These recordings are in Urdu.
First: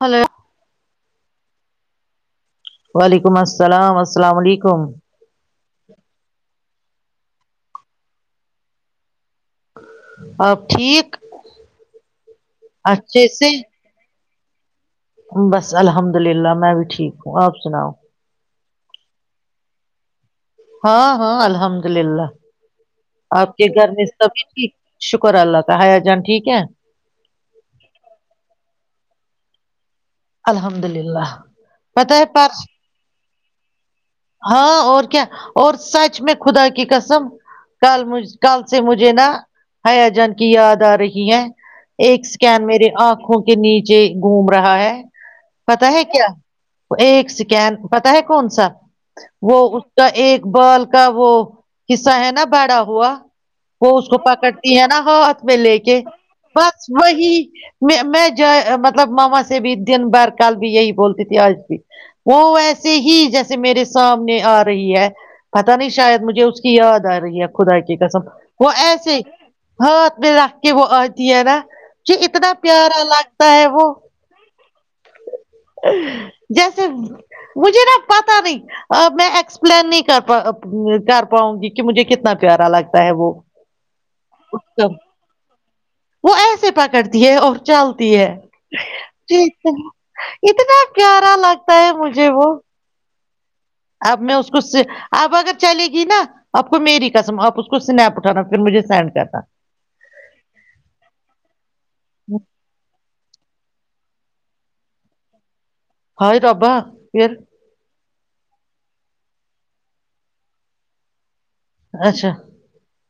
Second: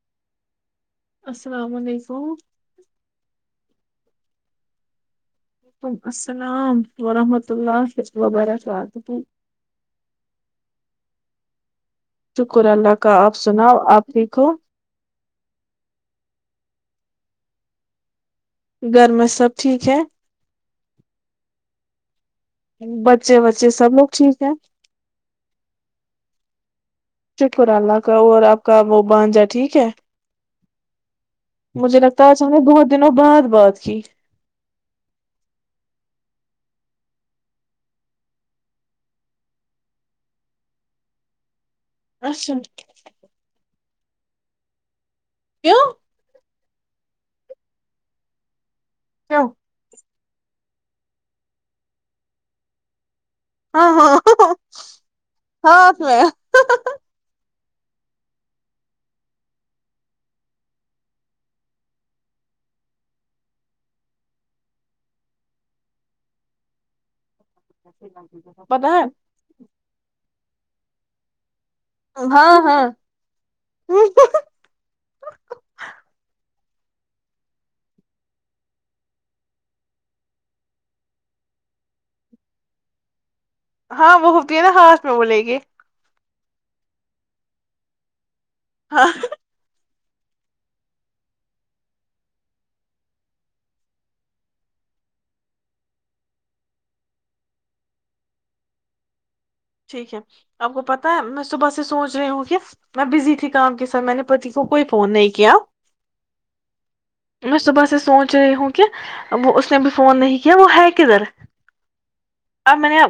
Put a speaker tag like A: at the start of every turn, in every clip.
A: ہلو
B: السلام علیکم
A: وعلیکم السلام السلام علیکم
B: وعلیکم السلام ورحمۃ اللہ وبرکاتہ
A: ا ٹھیک
B: شکر اللہ کا
A: اچھے
B: آپ
A: سے
B: سناؤ آپ دیکھو
A: بس الحمد للہ میں بھی ٹھیک ہوں آپ سناؤ
B: گھر میں سب ٹھیک ہے
A: ہاں ہاں الحمد للہ
B: بچے
A: آپ کے
B: بچے
A: گھر
B: سب
A: میں
B: لوگ
A: سبھی
B: ہے
A: ٹھیک شکر اللہ کا ہیا جان ٹھیک ہے
B: شکر اللہ کا اور آپ کا وہ بانجا ٹھیک ہے
A: الحمد للہ
B: مجھے
A: پتہ
B: لگتا
A: ہے
B: آج ہم
A: پر
B: نے بہت دنوں بعد بات کی
A: ہاں اور کیا اور سچ میں خدا کی کسم کلج کل سے مجھے نا حیا جان کی یاد آ رہی ہے ایک
B: اچھا
A: سکین میرری آنکھوں کے نیچ چ گھوم رہا ہے
B: کیوں
A: پتا ہے کیا ایک سکین پتا ہے کون سا
B: کیوں
A: وہ اس کا ایک ا بال کا وہ قصہ ہے نا بڑا ہوا
B: ہاں
A: وہ اس
B: ہاں
A: کو پکڑتی ہے نا ہاتھ میں لے کے
B: ہاتھ میں
A: بس وہی میں میں جائے مطلب ماما سے بھی دن بھر کل بھی یہی بولتی تھی آج بھی وہ ویسے ہی جیسے میرے سامنے آ رہی ہے پت نہیں شاید مجھے اس کی یاد آ رہی ہے خدا کی قسم وہ
B: پتا ہے
A: ایسے ہات بلاا کہ وہ آتییرا جی اتنا
B: ہاں
A: پیارا
B: ہاں
A: لگتا ہے وہ جیسے مجھے نا پتا نہیں میں ایکسپلین نہیں کر کر پاؤں گی کہ مجھے کتنا پیارا لگتا ہے وہ
B: ہاں وہ ہوتی ہے نا ہاھ میں بولے گی
A: وہ ایسے پکڑتی ہے اور چلتی ہے
B: ہاں
A: جی س اتنا پیارا لگتا ہے مجھے وہ اب میں اس کو اب اگر چلے گی نا آپ کو میری قسم آپ اس کو سنیپ اٹھانا پھر مجھے سینڈ کرنا
B: ٹھیک ہے آپ کو پتاہ ہے میں صبح سے سوچ رہی ہوں کہ میں بزی تھی کام کے ساتھ میں نے پتی کو کوئی فون نہیں کیا
A: ہائی ڈابا پھر
B: چ ہوں کہ وہ اس نے بھی فون نہیں کیا وہ ہے کدھر
A: اچھا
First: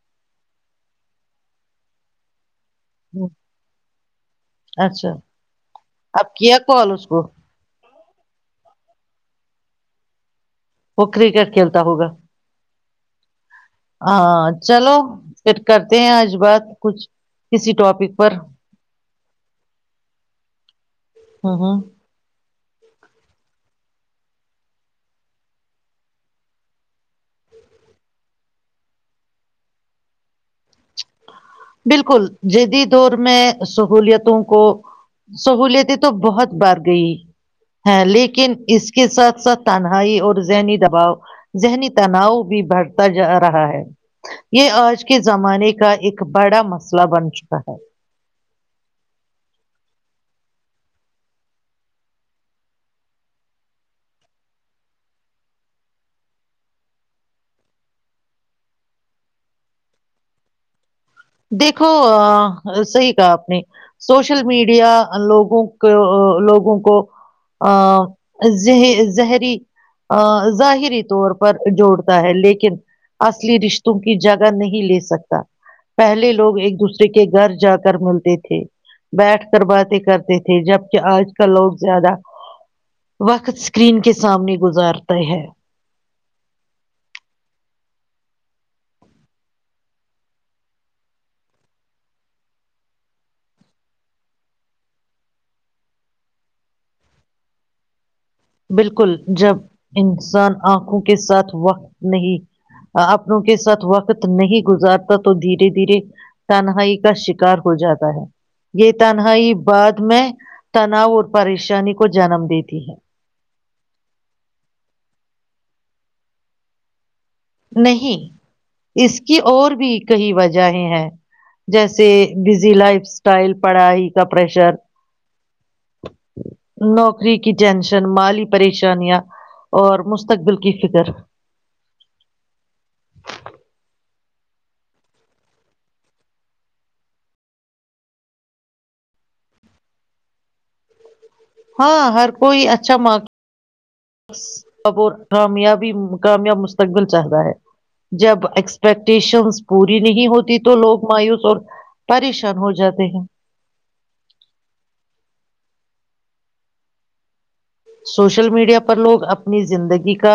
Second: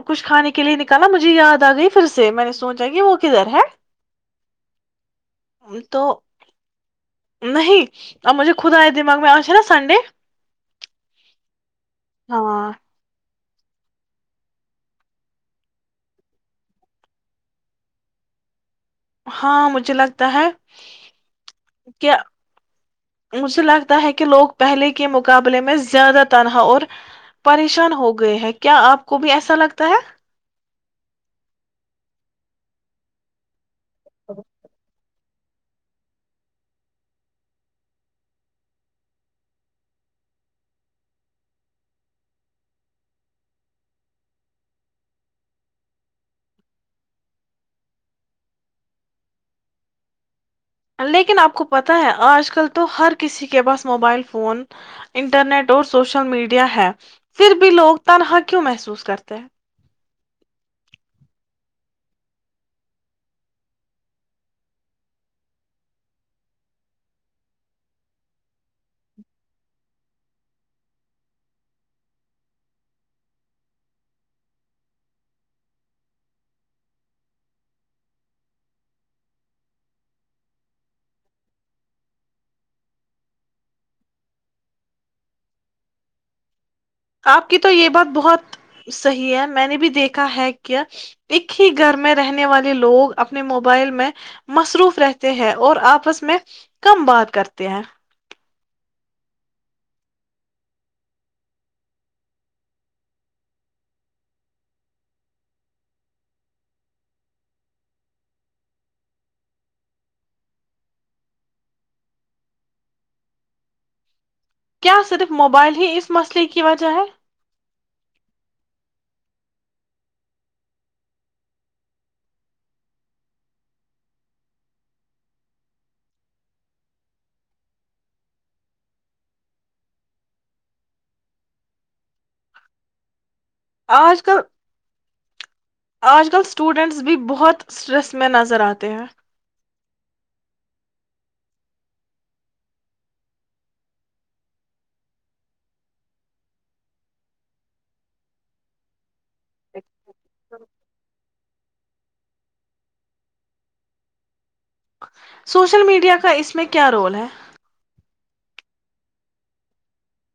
B: کچھے کے لیے نکال مجھے یاد آ گئی پھر سے میں نے سوچ جگ ہوکار ہے
A: اچھا
B: تو
A: اب کیا کال اس کو
B: ان جو خدایا دماغ میں آج نا سنڈے
A: وہ کرکٹ کھیلتا ہوگا
B: ہاں
A: ہاں چلو پھر کرتے ہیں آج بات کچھ کسی ٹاپک پر
B: ہاں مجھے لگتا ہے
A: ہاں ہاں
B: کہ مجھے لگتا ہے کہ لوگ پہلے کے مقابلے میں زیادہ تنہا اور پریشان ہو گئے ہیں کیا آپ کو بھی ایسا لگتا ہے
A: بالکل جیدی دور میں سہولیتوں کو سہلیتیں تو بہت بڑ گئی ہے لیکن اس کے ساتھ ساتھ تنہائی اور ذہنی دباؤ ذہنی تناؤ بھی بڑھتا جا رہا ہے یہ آج کے زمانے کا ایک بڑا مسئلہ بن چکا ہے
B: لیکن آپ کو پتہ ہے آج کل تو ہر کسی کے پاس موبائل فون انٹرنیٹ اور سوشل میڈیا ہے پھر بھی وگ تنہا کیوں محسوس کرتے ہیں
A: دیکھو صحیح کہا آپ نے سوشل میڈیا لوگوں کو لوگوں کو زہری ظاہری طور پر جوڑتا ہے لیکن اصلی رشتوں کی جگہ نہیں لے سکتا پہلے لوگ ایک دوسرے کے گھر جا کر ملتے تھے بیٹھ کر باتیں کرتے تھے جب کہ آج کل لوگ زیادہ وقت اسکرین کے سامنے گزارتے ہے
B: آپ کی تو یہ بات بہت صحیح ہے میں نے بھی دیکھا ہے کہ ایک ہی گھر میں رہنے والے لوگ اپنے موبائل میں مصروف رہتے ہیں اور آپس میں کم بات کرتے ہیں
A: بالکل جب انسان آنکھوں کے ساتھ وقت نہیں اپنوں کے ساتھ وقت نہیں گزارتا تو دھیرے دھیرے تنہائی کا شکار ہو جاتا ہے یہ تنہائی بعد میں تناؤ اور پریشانی کو جنم دیتی ہے
B: کیا صرف موبائل ہی اس مسئلے کی وجہ ہے
A: نہیں اس کی اور بھی کئی وجہیں ہیں جیسے بزی لائف اسٹائل پڑھائی کا پریشر نوکری کی ٹینشن مالی پریشانیاں اور مستقبل کی فکر ھم
B: آج کل آج کل اسٹوڈنٹس بھی بہت اسٹریس میں نظر آتے ہیں
A: ہاں ہر کوئی اچھا م ا کامیابی کامیاب مستقبل چاہتا ہے جب ایکسپیکٹ اسٹیشنس
B: ہیں
A: پوری نہیں ہوتی تو لوگ مایوس اور پریشان ہو جاتے ہیں
B: سوشل میڈیا کا اس میں کیا رول ہے
A: سوشل میڈیا پر لوگ اپنی زندگی کا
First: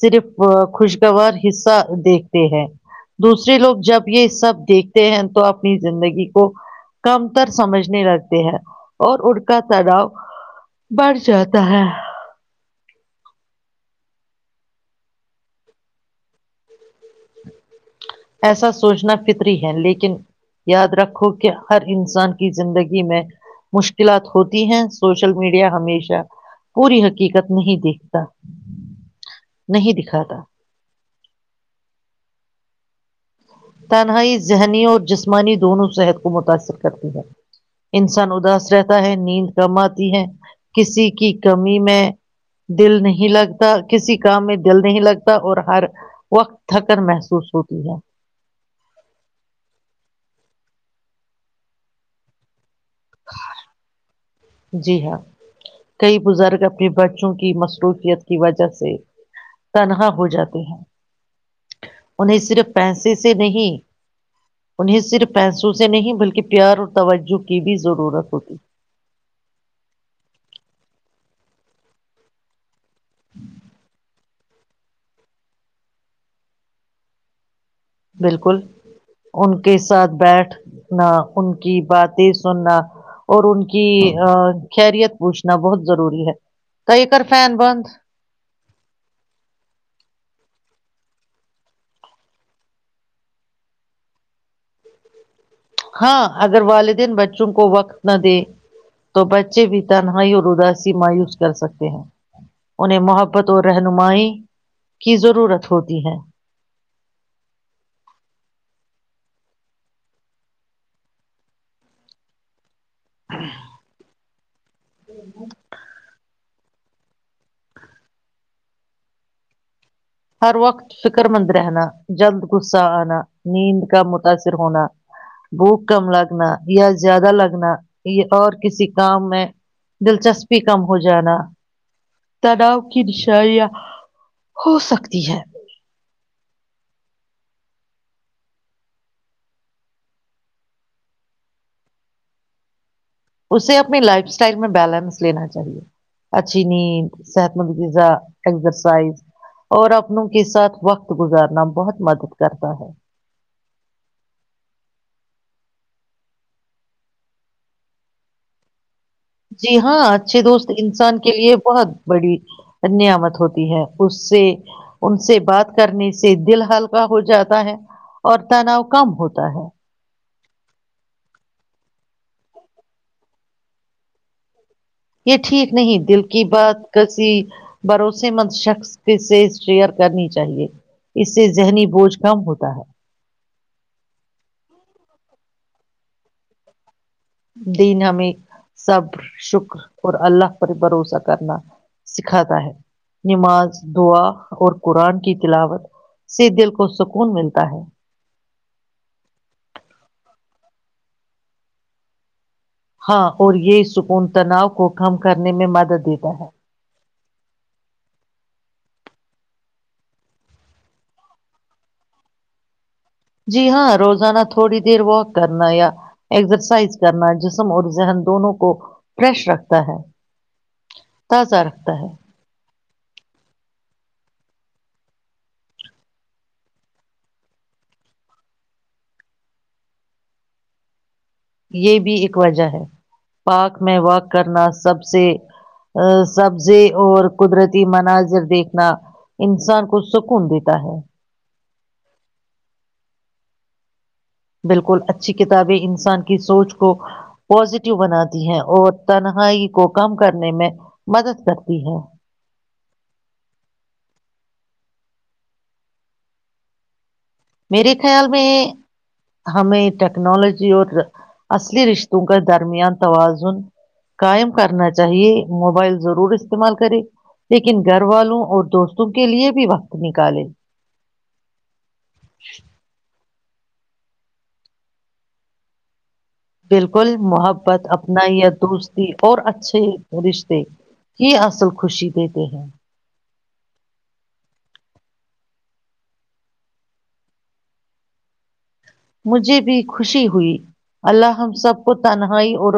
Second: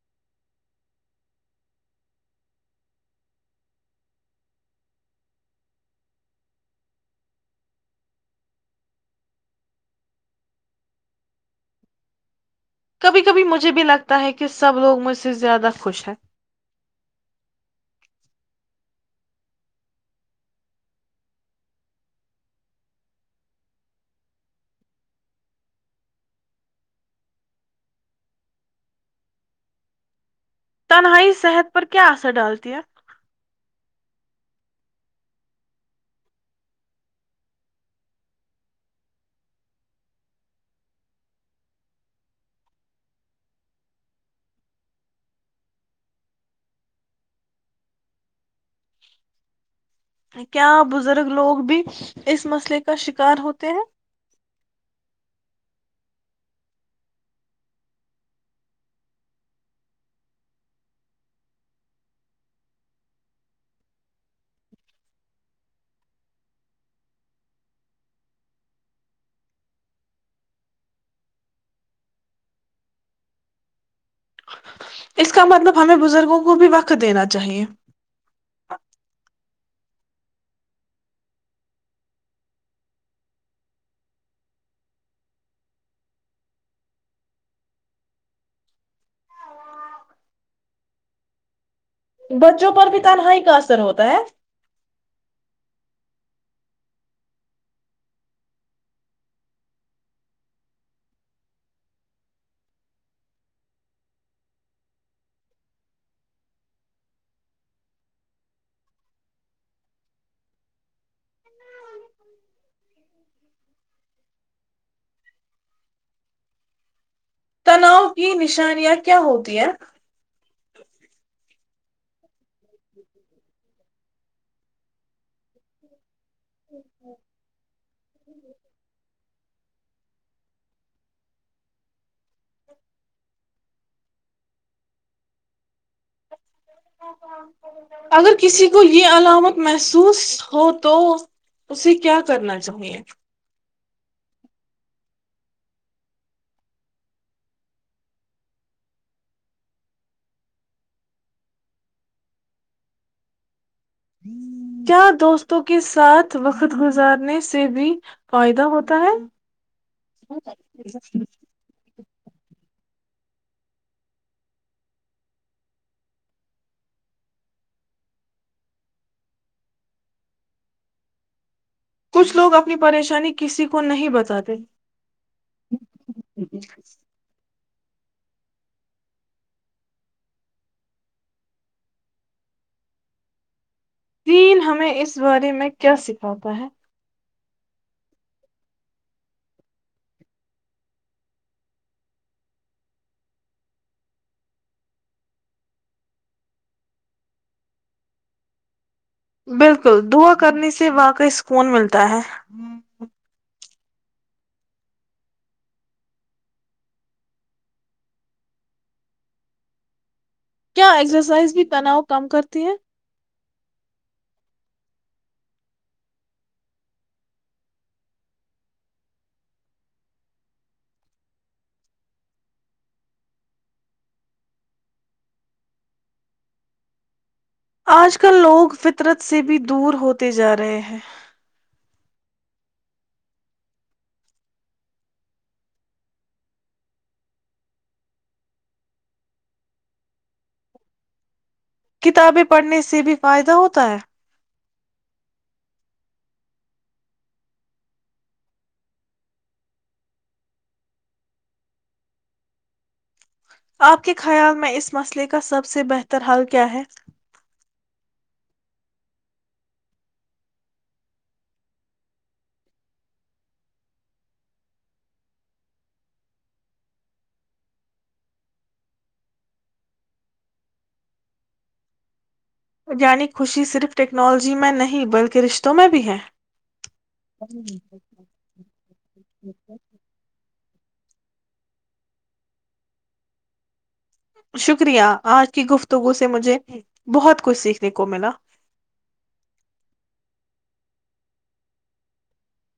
A: صرف خوشگوار حصہ دیکھتے ہیں دوسرے لوگ جب یہ سب دیکھتے ہیں تو اپنی زندگی کو کم تر سمجھنے لگتے ہیں اور اڑ کا چڑاؤ بڑھ جاتا تو ہاں
B: کبھی کبھی مجھے بھی لگتا ہے کہ سب لوگ مجھ سے زیادہ خوش ہیں
A: ایسا سوچنا فتری ہے لیکن یاد رکھو کہ ہر انسان کی زندگی میں مشکلات ہوتی ہیں سوشل میڈیا ہمیشہ پوری حقیقت نہیں دیکھتا نہیں دکھاتا
B: تنہائی صحت پر کیا اثر ڈالتی ہے؟
A: تنہائی ذہنی اور جسمانی دونوں صحت کو متاثر کرتی ہے انسان اداس رہتا ہے نیند کم آتی ہے کسی کی کمی میں دل نہیں لگتا کسی کام میں دل نہیں لگتا اور ہر وقت تھکن محسوس ہوتی ہے
B: کیا بزرگ لوگ بھی اس مسئلے کا شکار ہوتے ہیں
A: جی ہاں کئی بزرگ اپنے بچوں کی مصروفیت کی وجہ سے تنہا ہو جاتے ہیں انہیں صرف پیسے سے نہیں انہیں صرف پیسوں سے نہیں بلکہ پیار اور توجہ کی بھی ضرورت ہوتی ج
B: اس کا مطلب ہمیں بزرگوں کو بھی وقت دینا چاہیے
A: ہے۔ بالکل ان کے ساتھ بیٹھنا ان کی باتیں سننا اور ان کی خیریت پوچھنا بہت ضروری ہے تو یہ کر فین بند
B: بچوں پر بھی تنہائی کا اثر ہوتا ہے
A: ہاں اگر والدین بچوں کو وقت نہ دے تو بچے بھی تنہائی اور اداسی مایوس کر سکتے ہیں انہیں محبت اور رہنمائی کی ضرورت ہوتی ہے ہ
B: تناؤ کی نشانیاں کیا ہوتی ہیں
A: ہر وقت فکر مند رہنا جلد غصہ آنا نیند کا متاثر ہونا بھوک کم لگ لنا یا زیادہ لگنا یہ اور کسی کام میں دلچسپی کم ہو جانا تناؤ کی نشائیاں ہو سکتی ہے
B: اگر کسی کو یہ علامت محسوس ہو تو اسے کیا کرنا چاہیے
A: اسے اپنی لائف اسٹائل میں بیلنس لینا چاہیے اچھی نیند صحت مندذا ایکزرسائز اور اپنوں کے ساتھ وقت گزارنا بہت مدد کرتا ہے
B: کیا دوستوں کے ساتھ وقت گزارنے سے بھی فائدہ ہوتا ہے
A: جی ہاں اچھے دوست انسان کے لیے بہت بڑی نعمت ہوتی ہے اس سے ان سے بات کرنے سے دل ہلکا ہو جاتا ہے اور تناؤ کم ہوتا ہے
B: کچھ لوگ اپنی پریشانی کسی کو نہیں بتاتے
A: یہ ٹھیک نہیں دل کی بات کسی بھروسے مند شخص کی شیئر کرنی چاہیے اس سے ذہنی بوجھ کم ہوتا ہے
B: تین ہمیں اس بارے میں کیا سکھاتا ہے
A: دن ہمیں صبر شکر اور اللہ پر بھروسہ کرنا سکھاتا ہے نماز دعا اور قرآن کی تلاوت سے دل کو سکون ملتا ہے
B: بالکل دعا کرنے سے واںقع سکون ملتا ہے
A: ہاں اور یہ چکون تناؤ کو کم کرنے میں مدد دیتا ہے
B: کیا ایکسرسائز بھی تناؤ کم کرتی ہے
A: جی ہاں روزانہ تھوڑی دیر واک کرنا یا ایکسرسائز کرنا جسم اور ذہن دونوں کو فریش رکھتا ہے تازہ رکھتا ہے
B: آج کل لوگ فطرت سے بھی دور ہوتے جا رہے ہیں
A: یہ بھی ایک وجہ ہے پارک میں واک کرنا سب سے سبزے اور قدرتی مناظر دیکھنا انسان کو سکون دیتا ہے
B: کتابیں پڑھنے سے بھی فائدہ ہوتا ہے
A: بالکل اچھی کتابیں انسان کی سوچ کو پازیٹیو بناتی ہیں اور تنہائی کو کم کرنے میں مدد کرتی ہیں
B: آپ کے خیال میں اس مسئلے کا سب سے بہتر حال کیا ہے
A: میرے خیال میں ہمیں ٹیکنالوجی اور اصلی رشتوں کا درمیان توازن قائم کرنا چاہیے موبائل ضرور استعمال کرے لیکن گھر والوں اور دوستوں کے لیے بھی وقت نکالے ج
B: یعنی خوشی صرف ٹیکنالوجی میں نہیں بلکہ رشتوں میں بھی ہے
A: بالکل محبت اپنا یا دوستی اور اچھے رشتے کی اصل خوشی دیتے ہیں
B: شکریہ آج کی گفتگو سے مجھے بہت کچھ سیکھنے کو ملا
A: مجھے بھی خوشی ہوئی اللہ ہم سب کو تنہائی اور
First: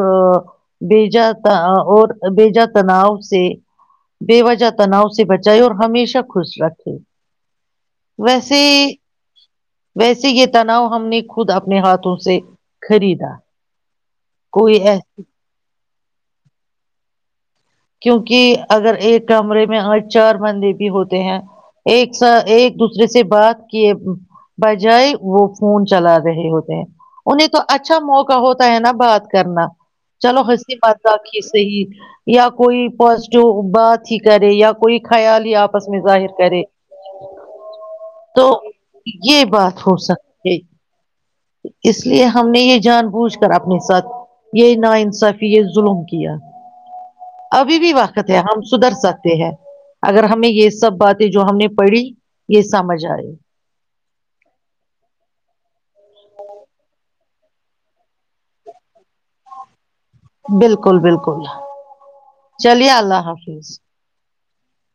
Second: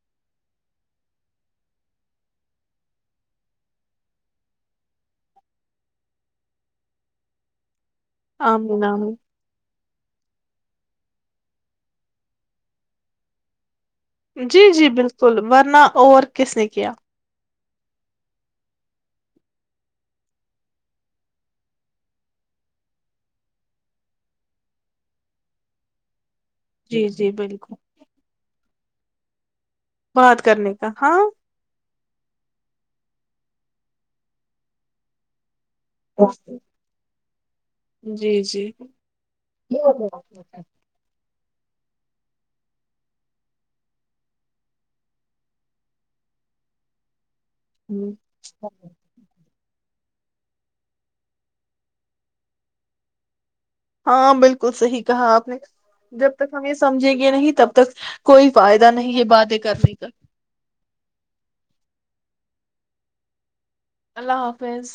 A: بجا اور بیےجا تناؤ سے بے وجہ تناؤ سے بچائے اور ہمیشہ خوش رکھے ویسے
B: آمین آمین
A: ویسے یہ [unintelligible] ہم نے خود اپنے ہاتھوں سے خریدا
B: جی
A: کوئی
B: جی
A: ایس-
B: بالکل ورنہ اور کس نے کیا
A: کیونکہ اگر ایک کمرے میں آج چار بندے بھی ہوتے ہیں ایک س ایک دوسرے سے بات کیے بجائے وہ فون چلات رہے ہوتے ہیں
B: جی جی
A: انہیں تو
B: بالکل
A: اچھا موقع ہوتا ہے نا بات کرنا چلو
B: بات کرنے
A: ہسی
B: کا
A: مات
B: ہاں
A: رکھی صی [unintelligible] کوئی پازیٹو بات ہی کرے یا کوئی خیال ہی آپ آپس میں ظاہر کرے
B: جی
A: تو
B: جی
A: یہ بات ہو سکتی ہے اس لیے ہم نے یہ جان بوجھ کر اپنے ساتھ یہ ناانصافی یہ ظلم کیا ابھی بھی وقت ہے ہم سدھر سکے ہیں اگر ہمیں یہ سب باتیں جو ہم نے پڑھی یہ سمجھ آئے
B: ہاں بالکل صحیح کہا آپ نے جب تک ہم یہ سمجھیں گے نہیں تب تک کوئی فائدہ نہیں ہے باتیں کرنے کا
A: بالکل بالکل چلیے اللہ حافظ
B: اللہ حافظ